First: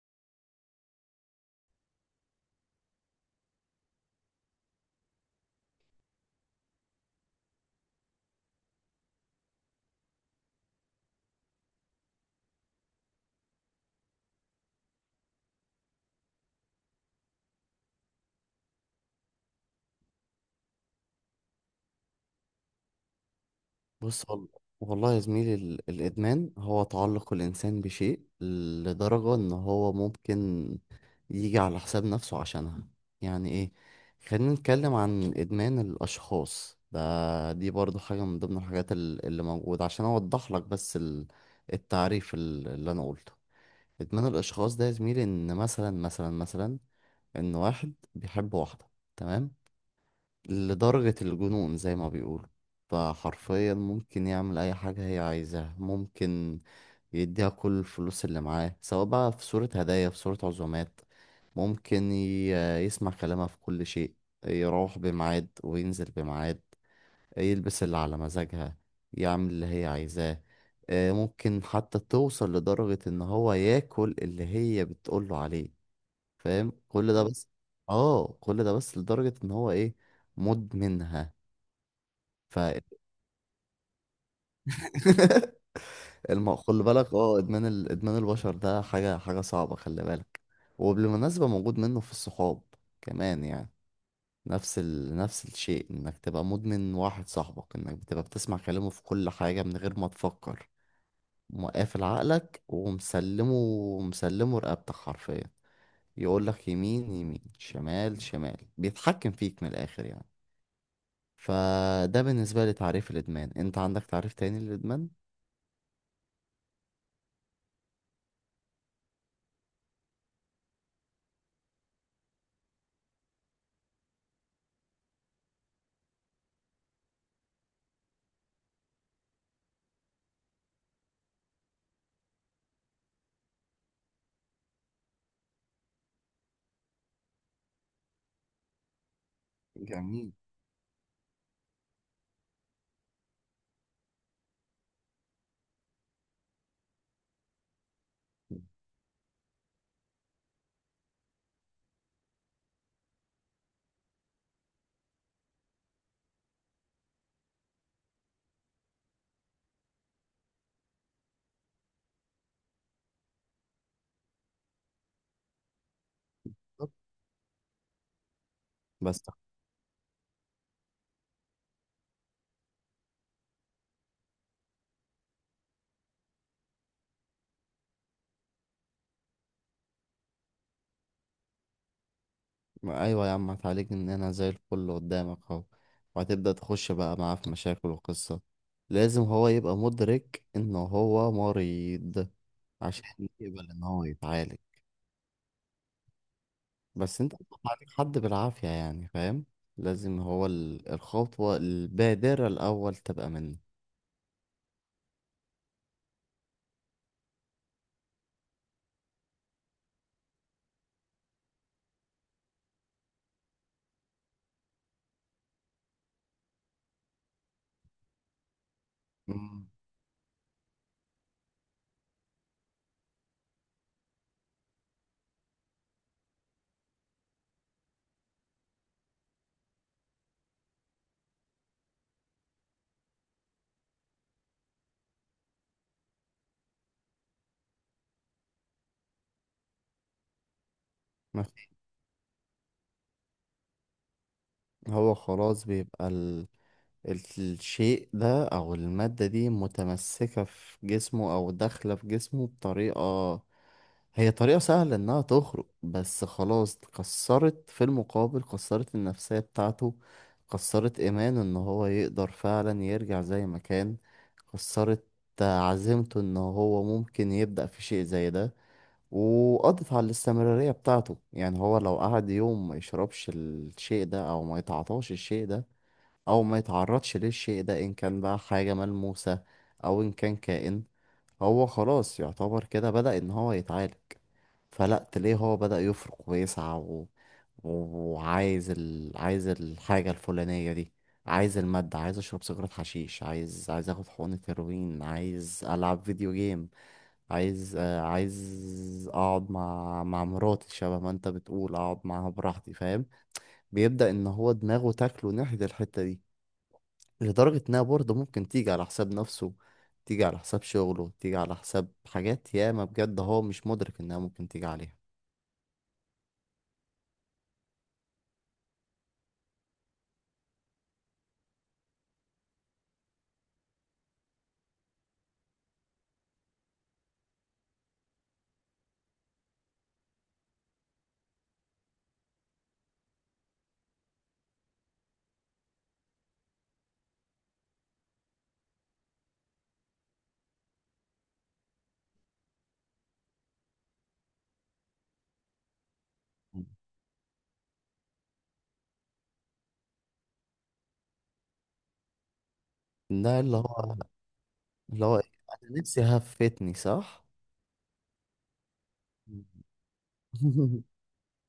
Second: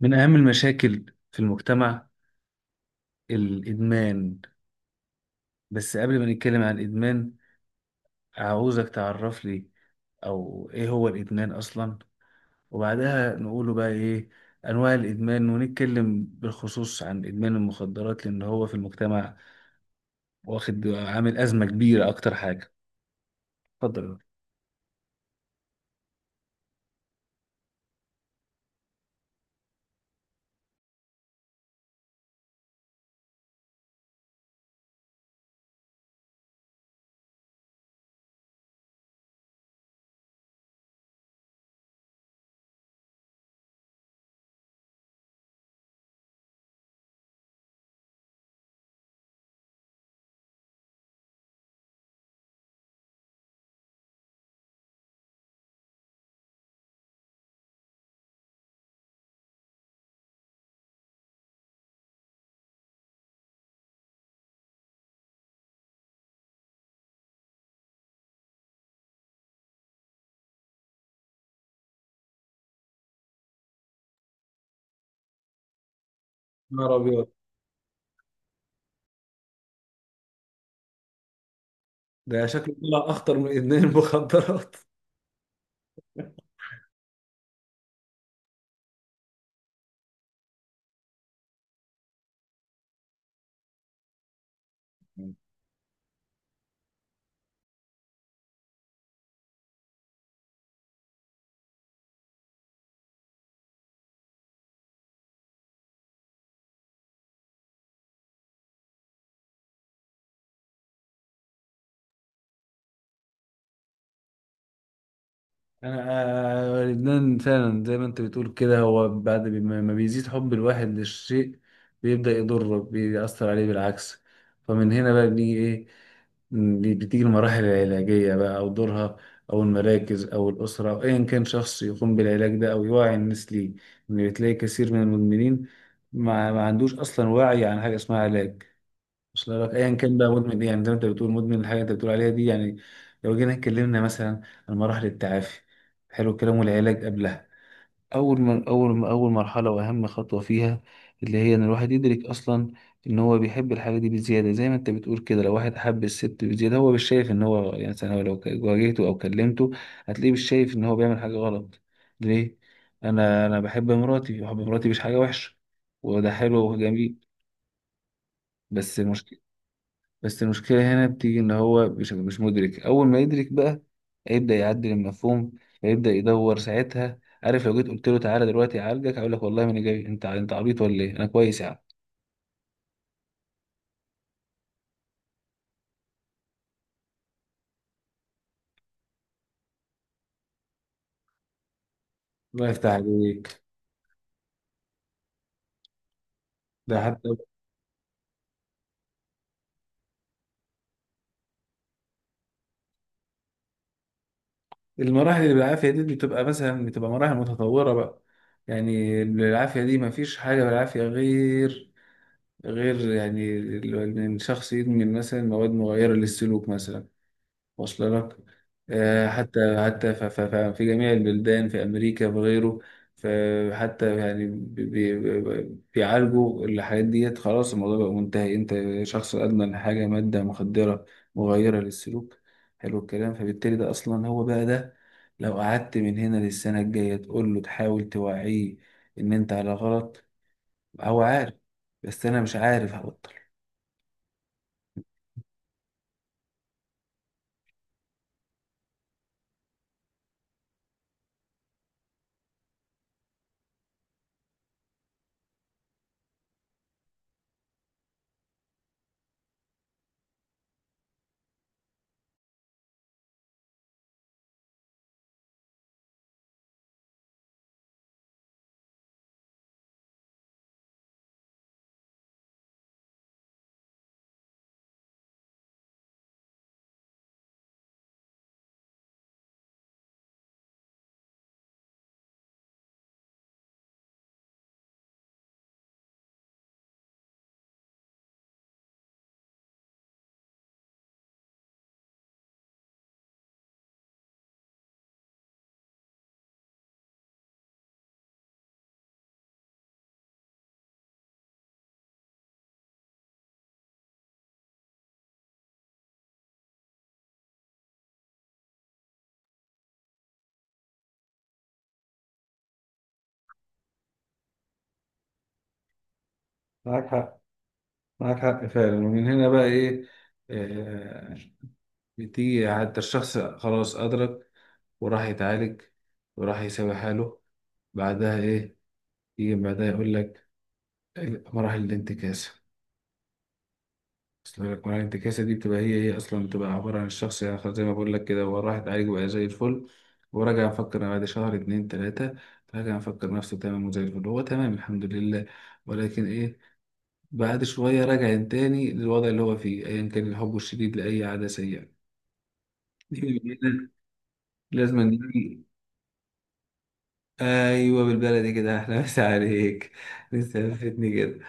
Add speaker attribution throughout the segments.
Speaker 1: من أهم المشاكل في المجتمع الإدمان. بس قبل ما نتكلم عن الإدمان, عاوزك تعرف لي أو إيه هو الإدمان أصلا, وبعدها نقوله بقى إيه أنواع الإدمان, ونتكلم بالخصوص عن إدمان المخدرات لأن هو في المجتمع واخد عامل أزمة كبيرة أكتر حاجة. اتفضل.
Speaker 2: بص والله يا زميلي، الإدمان هو تعلق الإنسان بشيء لدرجة إن هو ممكن يجي على حساب نفسه عشانها. يعني إيه؟ خلينا نتكلم عن إدمان الأشخاص ده، دي برضو حاجة من ضمن الحاجات اللي موجودة، عشان أوضح لك بس التعريف اللي أنا قلته. إدمان الأشخاص ده يا زميلي، إن مثلا إن واحد بيحب واحدة، تمام، لدرجة الجنون زي ما بيقولوا. فحرفيا ممكن يعمل أي حاجة هي عايزاها، ممكن يديها كل الفلوس اللي معاه سواء بقى في صورة هدايا، في صورة عزومات، ممكن يسمع كلامها في كل شيء، يروح بميعاد وينزل بميعاد، يلبس اللي على مزاجها، يعمل اللي هي عايزاه. ممكن حتى توصل لدرجة إن هو ياكل اللي هي بتقوله عليه، فاهم؟
Speaker 1: نهار
Speaker 2: كل ده
Speaker 1: أبيض!
Speaker 2: بس. اه كل ده بس لدرجة إن هو إيه؟ مدمنها.
Speaker 1: ده
Speaker 2: ف
Speaker 1: شكله طلع أخطر من إدمان المخدرات.
Speaker 2: خلي بالك. اه ادمان البشر ده، حاجه صعبه، خلي بالك. وبالمناسبه موجود منه في الصحاب كمان يعني. نفس الشيء، انك تبقى مدمن واحد صاحبك، انك بتبقى بتسمع كلامه في كل حاجه من غير ما تفكر، مقافل عقلك ومسلمه، مسلمه رقبتك حرفيا. يقول لك يمين يمين، شمال شمال، بيتحكم فيك من الاخر يعني. فده بالنسبه لي تعريف الادمان. انت عندك تعريف تاني للادمان؟
Speaker 1: انا لبنان فعلا زي ما انت بتقول كده, هو بعد ما بيزيد حب الواحد للشيء, بيبدأ يضره, بيأثر عليه بالعكس. فمن هنا بقى بنيجي ايه, بتيجي المراحل العلاجية بقى أو دورها, أو المراكز أو الأسرة أو أيا كان شخص يقوم بالعلاج ده أو يوعي الناس ليه. إن بتلاقي كثير من المدمنين ما عندوش أصلا وعي عن حاجة اسمها علاج. وصل لك ايا كان بقى
Speaker 2: جميل.
Speaker 1: مدمن ايه, يعني زي ما انت بتقول مدمن الحاجه انت بتقول عليها دي يعني. لو جينا اتكلمنا مثلا عن مراحل التعافي, حلو الكلام, والعلاج قبلها اول ما اول ما اول مرحله واهم خطوه فيها, اللي هي ان الواحد يدرك اصلا ان هو بيحب الحاجه دي بزياده. زي ما انت بتقول كده, لو واحد حب الست بزياده, هو مش شايف ان هو يعني مثلا, هو لو واجهته او كلمته, هتلاقيه مش شايف ان هو بيعمل حاجه غلط. ليه؟ انا بحب مراتي, بحب مراتي مش حاجه وحشه, وده حلو
Speaker 2: طب.
Speaker 1: وجميل. بس
Speaker 2: بس.
Speaker 1: المشكله بس المشكلة هنا بتيجي إن هو مش مدرك. أول ما يدرك بقى هيبدأ يعدل المفهوم, هيبدأ يدور ساعتها. عارف لو جيت قلت له تعالى دلوقتي أعالجك, هيقول لك والله ما أنا جاي, أنت عبيط ولا إيه, أنا كويس يا عم.
Speaker 2: ما، ايوه يا عم هتعالجني؟ ان انا زي الفل قدامك اهو. وهتبدأ تخش بقى معاه في مشاكل وقصة. لازم هو يبقى مدرك ان هو مريض
Speaker 1: الله يفتح
Speaker 2: عشان
Speaker 1: عليك.
Speaker 2: يقبل ان هو يتعالج.
Speaker 1: ده
Speaker 2: بس
Speaker 1: حتى
Speaker 2: انت بتعالج حد بالعافية يعني، فاهم. لازم هو الخطوة البادرة الاول تبقى منه.
Speaker 1: المراحل اللي بالعافية دي بتبقى مثلا بتبقى مراحل متطورة بقى. يعني بالعافية دي مفيش حاجة بالعافية غير يعني إن الشخص يدمن مثلا مواد مغيرة للسلوك مثلا. واصل لك. آه،
Speaker 2: مم.
Speaker 1: حتى حتى ف- ف- ف- في جميع البلدان في أمريكا وغيره. فحتى يعني بيعالجوا الحاجات ديت. خلاص الموضوع بقى منتهي. أنت شخص أدمن حاجة, مادة مخدرة مغيرة للسلوك. حلو الكلام. فبالتالي ده أصلا هو بقى ده, لو قعدت من هنا للسنة الجاية تقول له تحاول توعيه إن أنت على غلط, هو
Speaker 2: ما
Speaker 1: عارف.
Speaker 2: في-
Speaker 1: بس أنا مش عارف هبطل.
Speaker 2: هو خلاص بيبقى الشيء ده أو المادة دي متمسكة في جسمه أو داخلة في جسمه بطريقة، هي طريقة سهلة إنها تخرج. بس خلاص كسرت. في المقابل كسرت النفسية بتاعته، كسرت إيمانه إن هو يقدر فعلا يرجع زي ما كان، كسرت عزيمته إن هو ممكن يبدأ في شيء زي ده، وقضت على الاستمرارية بتاعته. يعني هو لو قعد يوم ما يشربش الشيء ده أو ما يتعاطاش الشيء ده او ما يتعرضش للشيء ده، ان كان بقى حاجة ملموسة او ان كان كائن، هو خلاص يعتبر كده بدأ ان هو يتعالج. فلا تلاقيه هو بدأ يفرق ويسعى وعايز عايز الحاجة الفلانية دي، عايز المادة، عايز اشرب سيجارة حشيش، عايز اخد حقنة هيروين، عايز العب فيديو جيم، عايز اقعد مع مراتي، شبه ما انت بتقول اقعد معاها براحتي، فاهم. بيبدأ ان هو دماغه تاكله ناحية الحتة دي لدرجة إنها برضه ممكن تيجي على حساب نفسه، تيجي على حساب شغله، تيجي على حساب حاجات ياما بجد هو مش مدرك إنها ممكن تيجي عليها.
Speaker 1: معاك حق, معاك حق فعلا فعلا, ومن هنا بقى ايه, آه بتيجي حتى الشخص خلاص أدرك وراح يتعالج وراح يساوي حاله. بعدها إيه؟ يجي بعدها يقول لك مراحل الانتكاسة. أصل لك مراحل الانتكاسة دي بتبقى هي أصلا بتبقى عبارة عن الشخص, يعني خلاص زي ما بقول لك كده, هو راح يتعالج وبقى زي الفل, وراجع مفكر أنا بعد شهر اتنين تلاتة, راجع مفكر نفسه تمام وزي الفل, هو تمام الحمد لله. ولكن إيه, بعد شوية راجع تاني للوضع اللي هو فيه, أيا كان الحب الشديد لأي عادة سيئة. دي
Speaker 2: ده
Speaker 1: من
Speaker 2: اللي
Speaker 1: هنا
Speaker 2: هو
Speaker 1: لازم
Speaker 2: اللي هو إيه؟
Speaker 1: نيجي.
Speaker 2: أنا نفسي هفتني، صح؟
Speaker 1: ايوه بالبلدي كده, احلى مسا عليك, بتثبتني كده.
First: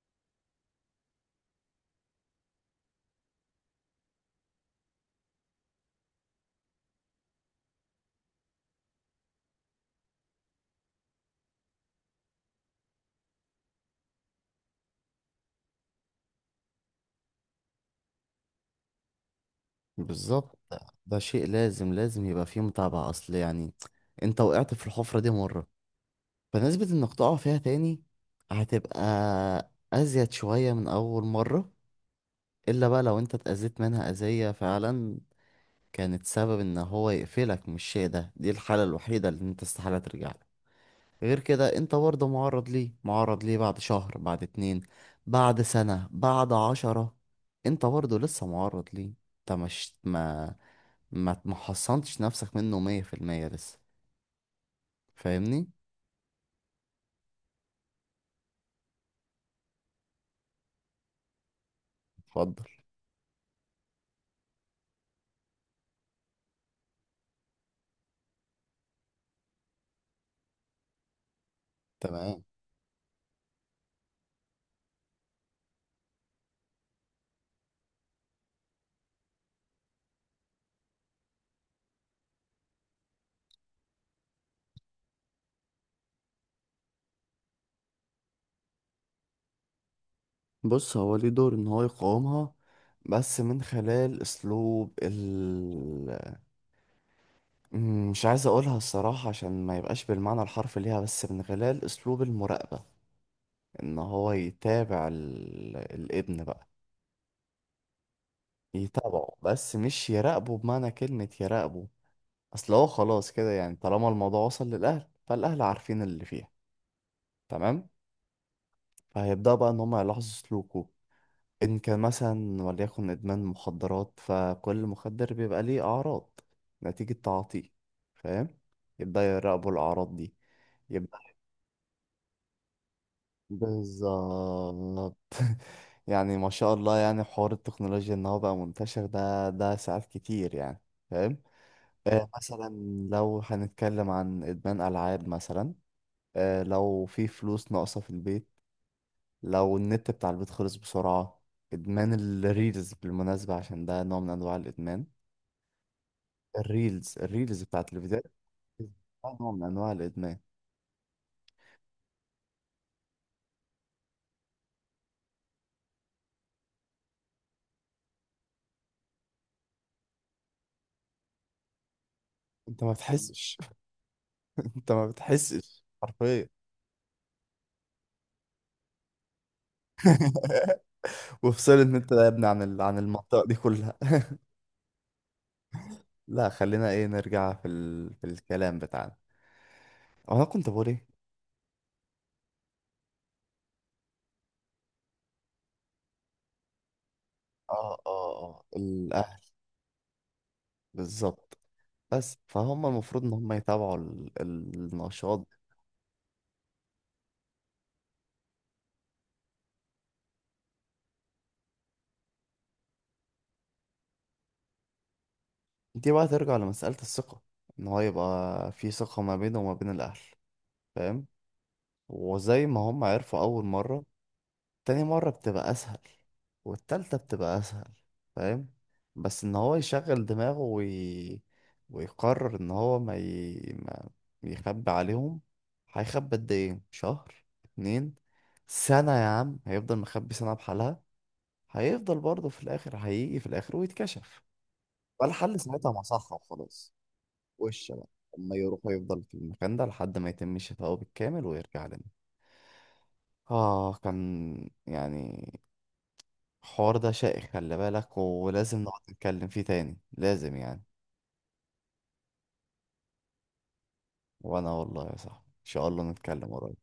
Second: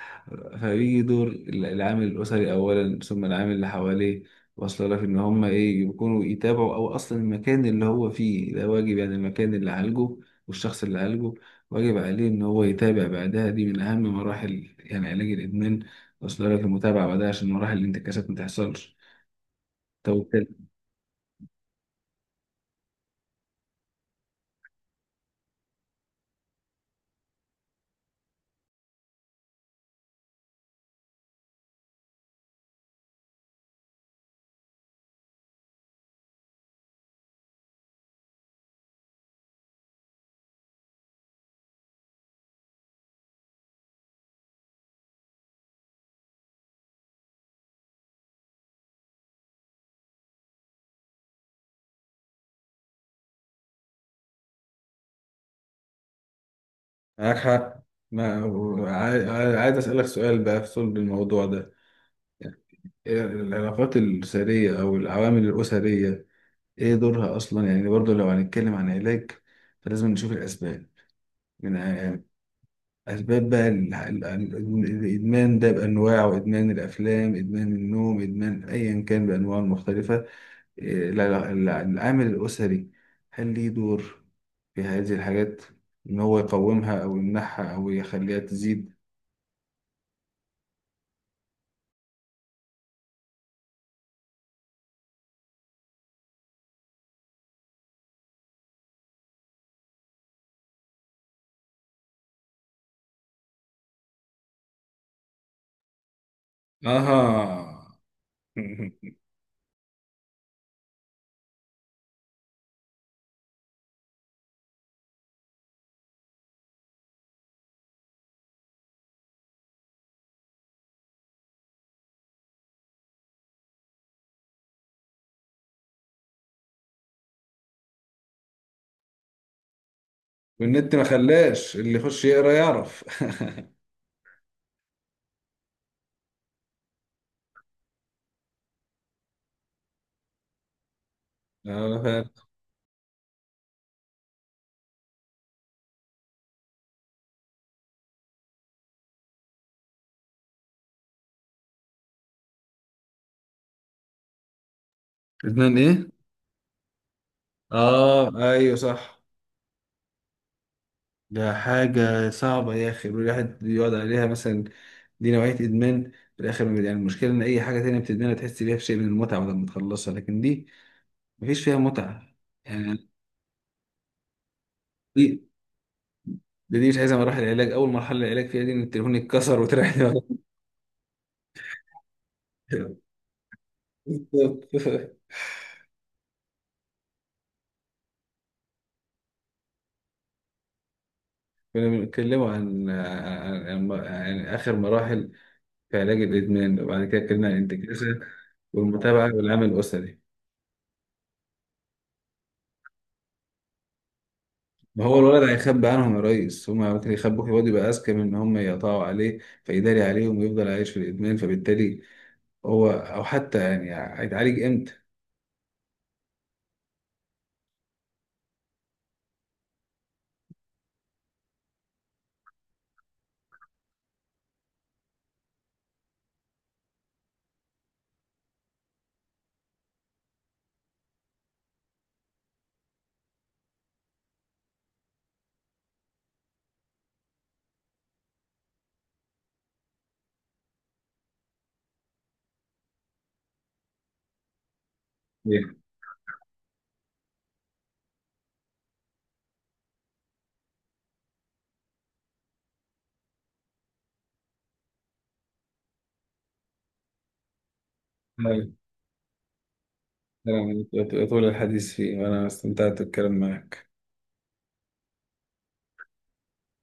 Speaker 1: فبيجي دور العامل الاسري اولا, ثم العامل اللي حواليه. واصله لك ان هم ايه يكونوا يتابعوا, او اصلا المكان اللي هو فيه ده واجب, يعني المكان اللي عالجه والشخص اللي عالجه واجب عليه ان هو يتابع بعدها. دي من اهم مراحل يعني علاج الادمان. واصله لك المتابعه بعدها عشان مراحل الانتكاسات ما تحصلش. طب
Speaker 2: بالظبط.
Speaker 1: وبالتالي,
Speaker 2: ده، ده شيء لازم لازم يبقى فيه متابعة. أصل يعني أنت وقعت في الحفرة دي مرة، فنسبة إنك تقع فيها تاني هتبقى أزيد شوية من أول مرة، إلا بقى لو أنت اتأذيت منها أذية فعلا كانت سبب ان هو يقفلك من الشيء ده. دي الحالة الوحيدة اللي انت استحالة ترجع له. غير كده انت برضه معرض ليه، معرض ليه بعد شهر، بعد اتنين، بعد سنة، بعد 10. انت برضه لسه معرض ليه. انت مش ما حصنتش نفسك منه 100% لسه، فاهمني؟
Speaker 1: معاك حق. ما عايز اسالك سؤال بقى في صلب الموضوع ده.
Speaker 2: اتفضل.
Speaker 1: العلاقات الأسرية أو العوامل الأسرية, إيه دورها أصلا؟ يعني برضو لو هنتكلم عن علاج, فلازم نشوف الأسباب, من يعني
Speaker 2: تمام.
Speaker 1: أسباب بقى الإدمان ده بأنواعه, إدمان الأفلام, إدمان النوم, إدمان أيا كان بأنواعه المختلفة. إيه العامل الأسري, هل ليه دور في هذه الحاجات, إن هو يقومها أو يمنعها أو يخليها تزيد؟
Speaker 2: بص، هو ليه دور ان هو يقاومها بس من خلال اسلوب مش عايز اقولها الصراحة عشان ما يبقاش بالمعنى الحرفي ليها، بس من خلال اسلوب المراقبة. ان هو يتابع الابن بقى،
Speaker 1: آها.
Speaker 2: يتابعه بس مش يراقبه بمعنى كلمة يراقبه. اصل هو خلاص كده يعني، طالما الموضوع وصل للاهل فالاهل عارفين اللي فيها، تمام. فهيبدأ بقى ان هم يلاحظوا سلوكه، ان كان مثلا وليكن ادمان مخدرات، فكل مخدر بيبقى ليه اعراض نتيجة تعاطيه، فاهم. يبدأ يراقبوا الاعراض دي.
Speaker 1: والنت ما خلاش اللي يخش يقرا يعرف.
Speaker 2: بالظبط. يعني ما شاء الله يعني حوار التكنولوجيا ان هو بقى منتشر ده ساعات كتير يعني، فاهم.
Speaker 1: اه فعلا.
Speaker 2: مثلا، لو هنتكلم عن ادمان العاب مثلا، لو في فلوس ناقصه في البيت، لو النت بتاع البيت خلص بسرعه. ادمان الريلز بالمناسبه، عشان ده نوع من انواع الادمان.
Speaker 1: لبنان ايه؟
Speaker 2: الريلز بتاعت الفيديوهات،
Speaker 1: اه ايوه صح.
Speaker 2: ده نوع من انواع الادمان.
Speaker 1: ده حاجة صعبة يا اخي, الواحد يقعد عليها مثلا. دي نوعية ادمان في الاخر ما بي- يعني المشكلة ان اي حاجة تانية بتدمنها تحس بيها بشيء من المتعة بعد ما تخلصها, لكن دي مفيش فيها متعة
Speaker 2: انت ما
Speaker 1: يعني.
Speaker 2: بتحسش. انت ما
Speaker 1: دي
Speaker 2: بتحسش حرفيا.
Speaker 1: دي مش عايزة مراحل العلاج. اول مرحلة العلاج فيها دي ان التليفون يتكسر وتريح دماغك.
Speaker 2: وفصلت من انت يا ابني عن عن المنطقة دي كلها.
Speaker 1: بالظبط.
Speaker 2: لا، خلينا ايه، نرجع في في الكلام بتاعنا. انا كنت بقول ايه؟
Speaker 1: كنا بنتكلم عن اخر مراحل في علاج الادمان, وبعد كده اتكلمنا عن الانتكاسة
Speaker 2: اه
Speaker 1: والمتابعة
Speaker 2: الاهل.
Speaker 1: والعمل الاسري.
Speaker 2: بالظبط. بس فهم المفروض ان هم يتابعوا
Speaker 1: ما هو
Speaker 2: النشاط.
Speaker 1: الولد هيخبي عنهم يا ريس, هما ممكن يخبوك, الواد يبقى أذكى من إن هم يقطعوا عليه فيداري عليهم ويفضل عايش في الإدمان. فبالتالي هو أو حتى يعني هيتعالج إمتى؟
Speaker 2: دي بقى ترجع لمسألة الثقة، ان هو يبقى في ثقة ما بينه وما بين الاهل، فاهم. وزي ما هم عرفوا اول مرة، تاني مرة بتبقى أسهل، والتالتة بتبقى أسهل، فاهم. بس إن هو يشغل دماغه ويقرر إن هو ما يخبي عليهم. هيخبي قد إيه، شهر، اتنين، سنة؟ يا عم هيفضل مخبي سنة بحالها، هيفضل برضه في الآخر، هيجي في الآخر ويتكشف. والحل
Speaker 1: إيه.
Speaker 2: ساعتها مصحة وخلاص. وش بقى، أما يروح ويفضل في المكان ده لحد ما يتم شفائه بالكامل ويرجع لنا. كان يعني الحوار ده شائك، خلي بالك،
Speaker 1: أنا-
Speaker 2: ولازم نقعد نتكلم فيه تاني، لازم يعني.
Speaker 1: أنا طول الحديث فيه وأنا استمتعت بالكلام معك.
Speaker 2: وانا والله يا صاحبي ان شاء الله نتكلم قريب.